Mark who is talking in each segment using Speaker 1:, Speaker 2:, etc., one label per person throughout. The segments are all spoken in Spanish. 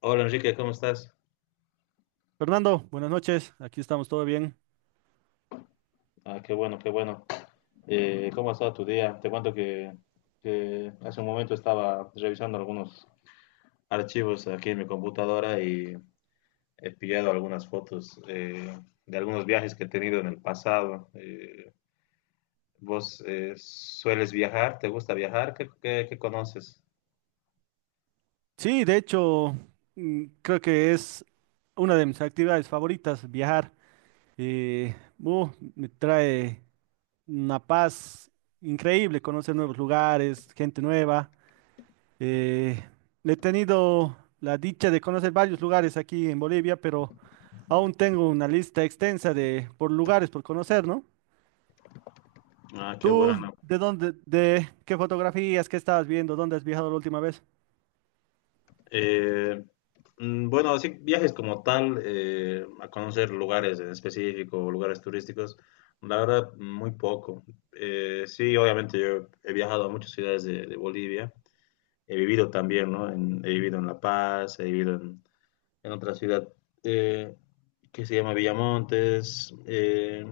Speaker 1: Hola Enrique, ¿cómo estás?
Speaker 2: Fernando, buenas noches. Aquí estamos, ¿todo bien?
Speaker 1: Ah, qué bueno, qué bueno. ¿Cómo ha estado tu día? Te cuento que hace un momento estaba revisando algunos archivos aquí en mi computadora y he pillado algunas fotos de algunos viajes que he tenido en el pasado. ¿Vos sueles viajar? ¿Te gusta viajar? Qué conoces?
Speaker 2: Sí, de hecho, creo que es una de mis actividades favoritas, viajar. Eh, uh, me trae una paz increíble, conocer nuevos lugares, gente nueva. Eh, he tenido la dicha de conocer varios lugares aquí en Bolivia, pero aún tengo una lista extensa de por lugares por conocer, ¿no?
Speaker 1: Ah, qué
Speaker 2: ¿Tú
Speaker 1: bueno.
Speaker 2: de dónde, de qué fotografías, qué estabas viendo, dónde has viajado la última vez?
Speaker 1: Eh, bueno, así viajes como tal, a conocer lugares en específico, lugares turísticos, la verdad, muy poco. Sí, obviamente yo he viajado a muchas ciudades de Bolivia, he vivido también, ¿no? He vivido en La Paz, he vivido en otra ciudad eh, que se llama Villamontes,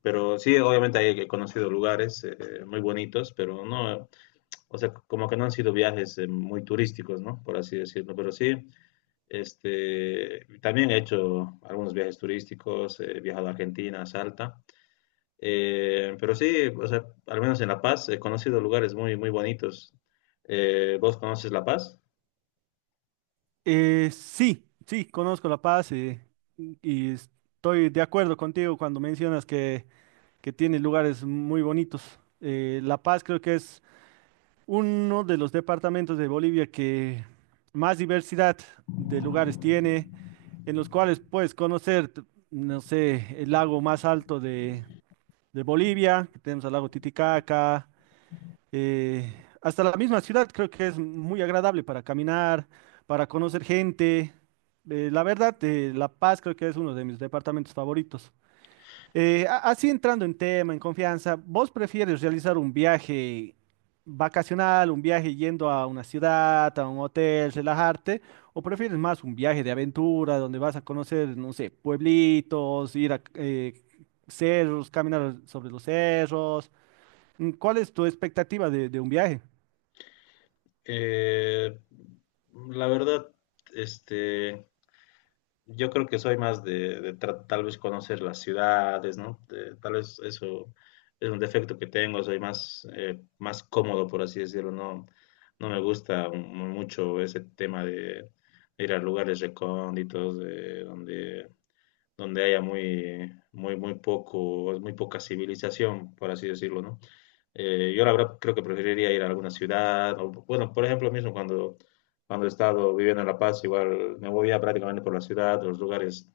Speaker 1: pero sí, obviamente ahí he conocido lugares muy bonitos, pero no, o sea, como que no han sido viajes muy turísticos, ¿no? Por así decirlo, pero sí. Este, también he hecho algunos viajes turísticos, he viajado a Argentina, a Salta. Pero sí, o sea, al menos en La Paz he conocido lugares muy, muy bonitos. ¿Vos conoces La Paz?
Speaker 2: Sí, sí, conozco La Paz y estoy de acuerdo contigo cuando mencionas que tiene lugares muy bonitos. La Paz creo que es uno de los departamentos de Bolivia que más diversidad de lugares tiene, en los cuales puedes conocer, no sé, el lago más alto de Bolivia, que tenemos el lago Titicaca, eh, hasta la misma ciudad creo que es muy agradable para caminar, para conocer gente. La verdad, La Paz creo que es uno de mis departamentos favoritos. Así entrando en tema, en confianza, ¿vos prefieres realizar un viaje vacacional, un viaje yendo a una ciudad, a un hotel, relajarte, o prefieres más un viaje de aventura donde vas a conocer, no sé, pueblitos, ir a cerros, caminar sobre los cerros? ¿Cuál es tu expectativa de un viaje?
Speaker 1: Eh, la verdad, este, yo creo que soy más de tal vez conocer las ciudades, ¿no? Tal vez eso es un defecto que tengo, soy más, más cómodo, por así decirlo, no, no me gusta mucho ese tema de ir a lugares recónditos, de donde haya muy, muy, muy poco, muy poca civilización, por así decirlo, ¿no? Yo la verdad creo que preferiría ir a alguna ciudad. O, bueno, por ejemplo, mismo cuando he estado viviendo en La Paz, igual me movía prácticamente por la ciudad, los lugares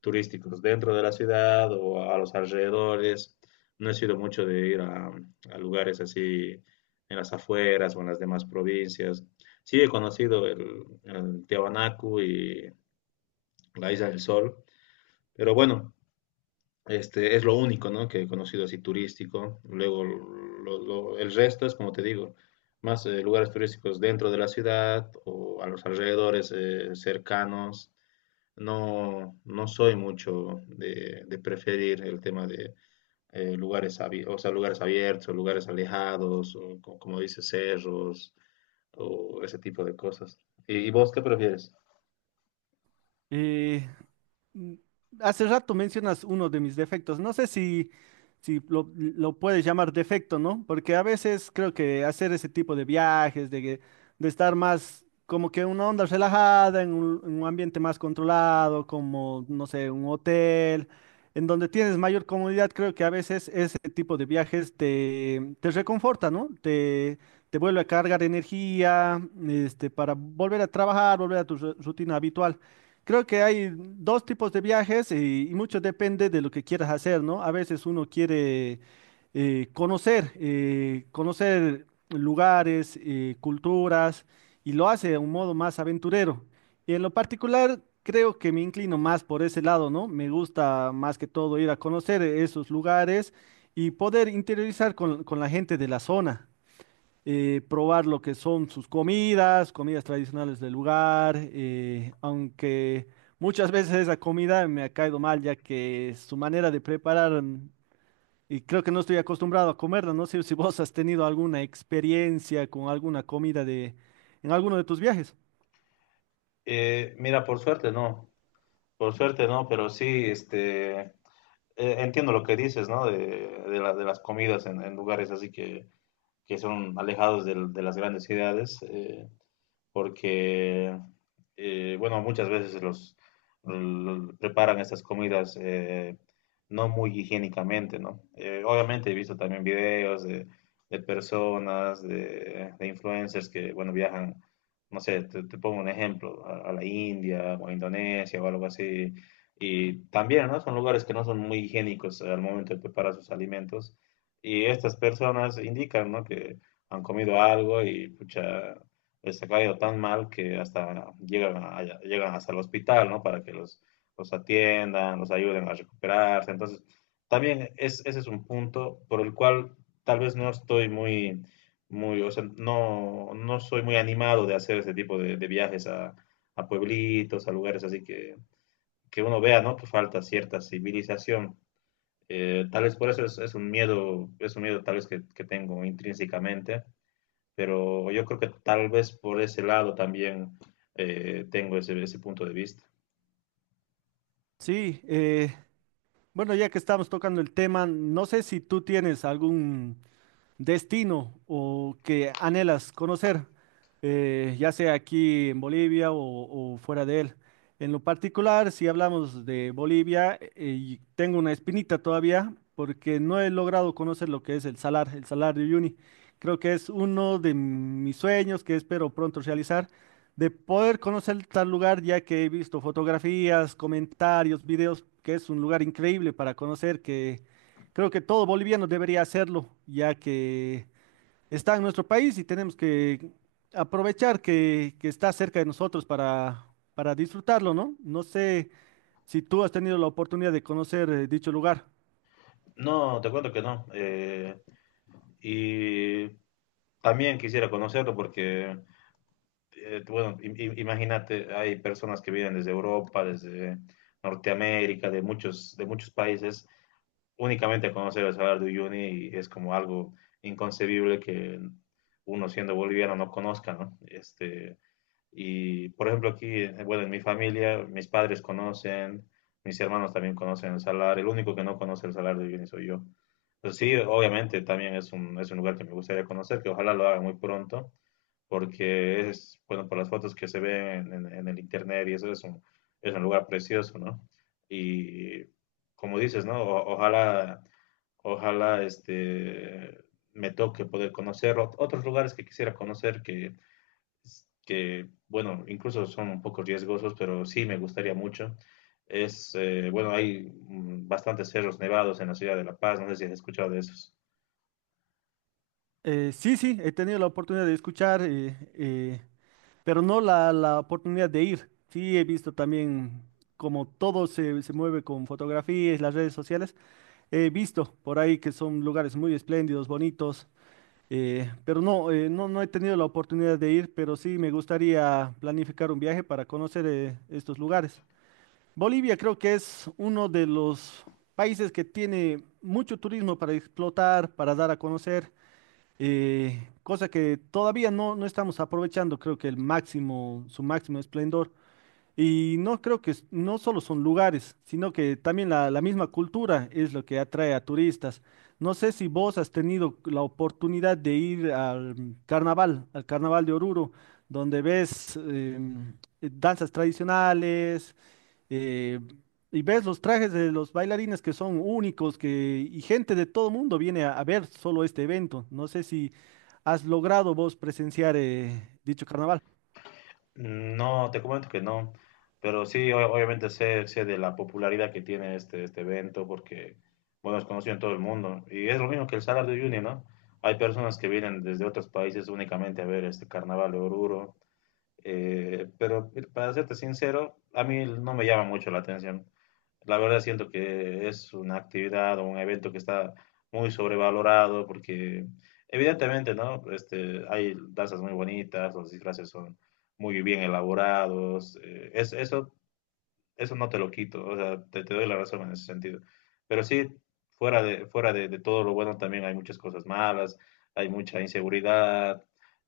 Speaker 1: turísticos dentro de la ciudad o a los alrededores. No he sido mucho de ir a lugares así en las afueras o en las demás provincias. Sí he conocido el Tiahuanacu y la Isla del Sol, pero bueno, este, es lo único, ¿no? Que he conocido así turístico. Luego, el resto es, como te digo, más lugares turísticos dentro de la ciudad o a los alrededores cercanos. No, no soy mucho de preferir el tema de lugares, o sea, lugares abiertos o lugares alejados, o como dice, cerros o ese tipo de cosas. Y vos qué prefieres?
Speaker 2: Eh, mm, hace rato mencionas uno de mis defectos. No sé si, si lo, lo puedes llamar defecto, ¿no? Porque a veces creo que hacer ese tipo de viajes, de estar más como que en una onda relajada, en un ambiente más controlado, como, no sé, un hotel, en donde tienes mayor comodidad, creo que a veces ese tipo de viajes te, te reconforta, ¿no? Te vuelve a cargar energía, este, para volver a trabajar, volver a tu rutina habitual. Creo que hay dos tipos de viajes y, mucho depende de lo que quieras hacer, ¿no? A veces uno quiere conocer, conocer lugares, culturas y lo hace de un modo más aventurero. Y en lo particular, creo que me inclino más por ese lado, ¿no? Me gusta más que todo ir a conocer esos lugares y poder interiorizar con la gente de la zona probar lo que son sus comidas, comidas tradicionales del lugar, aunque muchas veces esa comida me ha caído mal, ya que su manera de preparar, y creo que no estoy acostumbrado a comerla, no sé si vos has tenido alguna experiencia con alguna comida de, en alguno de tus viajes.
Speaker 1: Mira, por suerte no, pero sí, entiendo lo que dices, ¿no? De las comidas en lugares así que son alejados de las grandes ciudades. Porque, bueno, muchas veces preparan estas comidas no muy higiénicamente, ¿no? Obviamente he visto también videos de personas, de influencers que, bueno, viajan, no sé, te pongo un ejemplo, a la India o a Indonesia o algo así, y también, ¿no? Son lugares que no son muy higiénicos al momento de preparar sus alimentos, y estas personas indican, ¿no? Que han comido algo y pucha, pues, ha caído tan mal que hasta llegan hasta el hospital, ¿no? Para que los atiendan, los ayuden a recuperarse. Entonces, también es, ese es un punto por el cual tal vez no estoy muy, muy, o sea, no, no soy muy animado de hacer ese tipo de viajes a pueblitos, a lugares así que uno vea, ¿no? Que falta cierta civilización. Tal vez por eso es un miedo tal vez que tengo intrínsecamente, pero yo creo que tal vez por ese lado también tengo ese, ese punto de vista.
Speaker 2: Sí, bueno, ya que estamos tocando el tema, no sé si tú tienes algún destino o que anhelas conocer, ya sea aquí en Bolivia o fuera de él. En lo particular, si hablamos de Bolivia, y tengo una espinita todavía porque no he logrado conocer lo que es el Salar de Uyuni. Creo que es uno de mis sueños que espero pronto realizar, de poder conocer tal lugar, ya que he visto fotografías, comentarios, videos, que es un lugar increíble para conocer, que creo que todo boliviano debería hacerlo, ya que está en nuestro país y tenemos que aprovechar que está cerca de nosotros para disfrutarlo, ¿no? No sé si tú has tenido la oportunidad de conocer dicho lugar.
Speaker 1: No, te cuento que no. Y también quisiera conocerlo porque, bueno, imagínate, hay personas que vienen desde Europa, desde Norteamérica, de muchos países, únicamente a conocer el Salar de Uyuni y es como algo inconcebible que uno siendo boliviano no conozca, ¿no? Este, y, por ejemplo, aquí, bueno, en mi familia, mis padres conocen, mis hermanos también conocen el salar, el único que no conoce el salar de Uyuni soy yo. Pues sí, obviamente también es un lugar que me gustaría conocer, que ojalá lo haga muy pronto, porque es, bueno, por las fotos que se ven en el internet y eso es un lugar precioso, ¿no? Y como dices, ¿no? Ojalá, ojalá este, me toque poder conocer otros lugares que quisiera conocer que, bueno, incluso son un poco riesgosos, pero sí me gustaría mucho. Es, bueno, hay bastantes cerros nevados en la ciudad de La Paz, no sé si has escuchado de esos.
Speaker 2: Sí, sí, he tenido la oportunidad de escuchar, pero no la, la oportunidad de ir. Sí, he visto también como todo se, se mueve con fotografías, las redes sociales. He visto por ahí que son lugares muy espléndidos, bonitos. Pero no, no, no he tenido la oportunidad de ir, pero sí me gustaría planificar un viaje para conocer estos lugares. Bolivia creo que es uno de los países que tiene mucho turismo para explotar, para dar a conocer, cosa que todavía no, no estamos aprovechando, creo que el máximo, su máximo esplendor. Y no creo que no solo son lugares, sino que también la misma cultura es lo que atrae a turistas. No sé si vos has tenido la oportunidad de ir al carnaval, al carnaval de Oruro, donde ves danzas tradicionales eh, y ves los trajes de los bailarines que son únicos que, y gente de todo mundo viene a ver solo este evento. No sé si has logrado vos presenciar dicho carnaval.
Speaker 1: No, te comento que no, pero sí, obviamente sé, sé de la popularidad que tiene este, este evento porque, bueno, es conocido en todo el mundo. Y es lo mismo que el Salar de Uyuni, ¿no? Hay personas que vienen desde otros países únicamente a ver este Carnaval de Oruro, pero para serte sincero, a mí no me llama mucho la atención. La verdad siento que es una actividad o un evento que está muy sobrevalorado porque evidentemente, ¿no? Este, hay danzas muy bonitas, los disfraces son muy bien elaborados, es, eso eso no te lo quito, o sea, te doy la razón en ese sentido. Pero sí, fuera de todo lo bueno también hay muchas cosas malas, hay mucha inseguridad,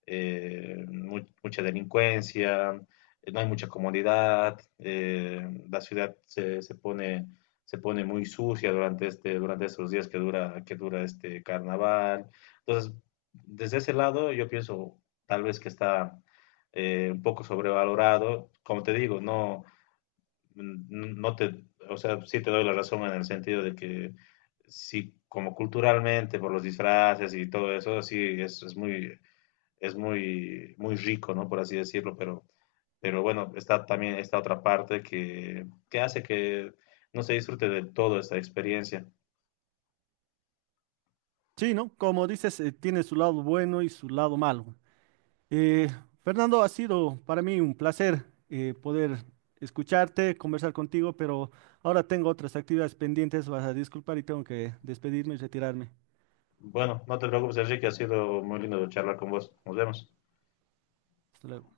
Speaker 1: mucha delincuencia, no hay mucha comodidad, la ciudad se pone muy sucia durante este, durante estos días que dura este carnaval. Entonces, desde ese lado yo pienso tal vez que está un poco sobrevalorado. Como te digo, no, no o sea, sí te doy la razón en el sentido de que sí, como culturalmente, por los disfraces y todo eso, sí, es muy, muy rico, ¿no? Por así decirlo, pero bueno, está también esta otra parte que hace que no se disfrute de toda esta experiencia.
Speaker 2: Sí, ¿no? Como dices, tiene su lado bueno y su lado malo. Eh, Fernando, ha sido para mí un placer poder escucharte, conversar contigo, pero ahora tengo otras actividades pendientes, vas a disculpar y tengo que despedirme y retirarme.
Speaker 1: Bueno, no te preocupes, Enrique, ha sido muy lindo charlar con vos. Nos vemos.
Speaker 2: Hasta luego.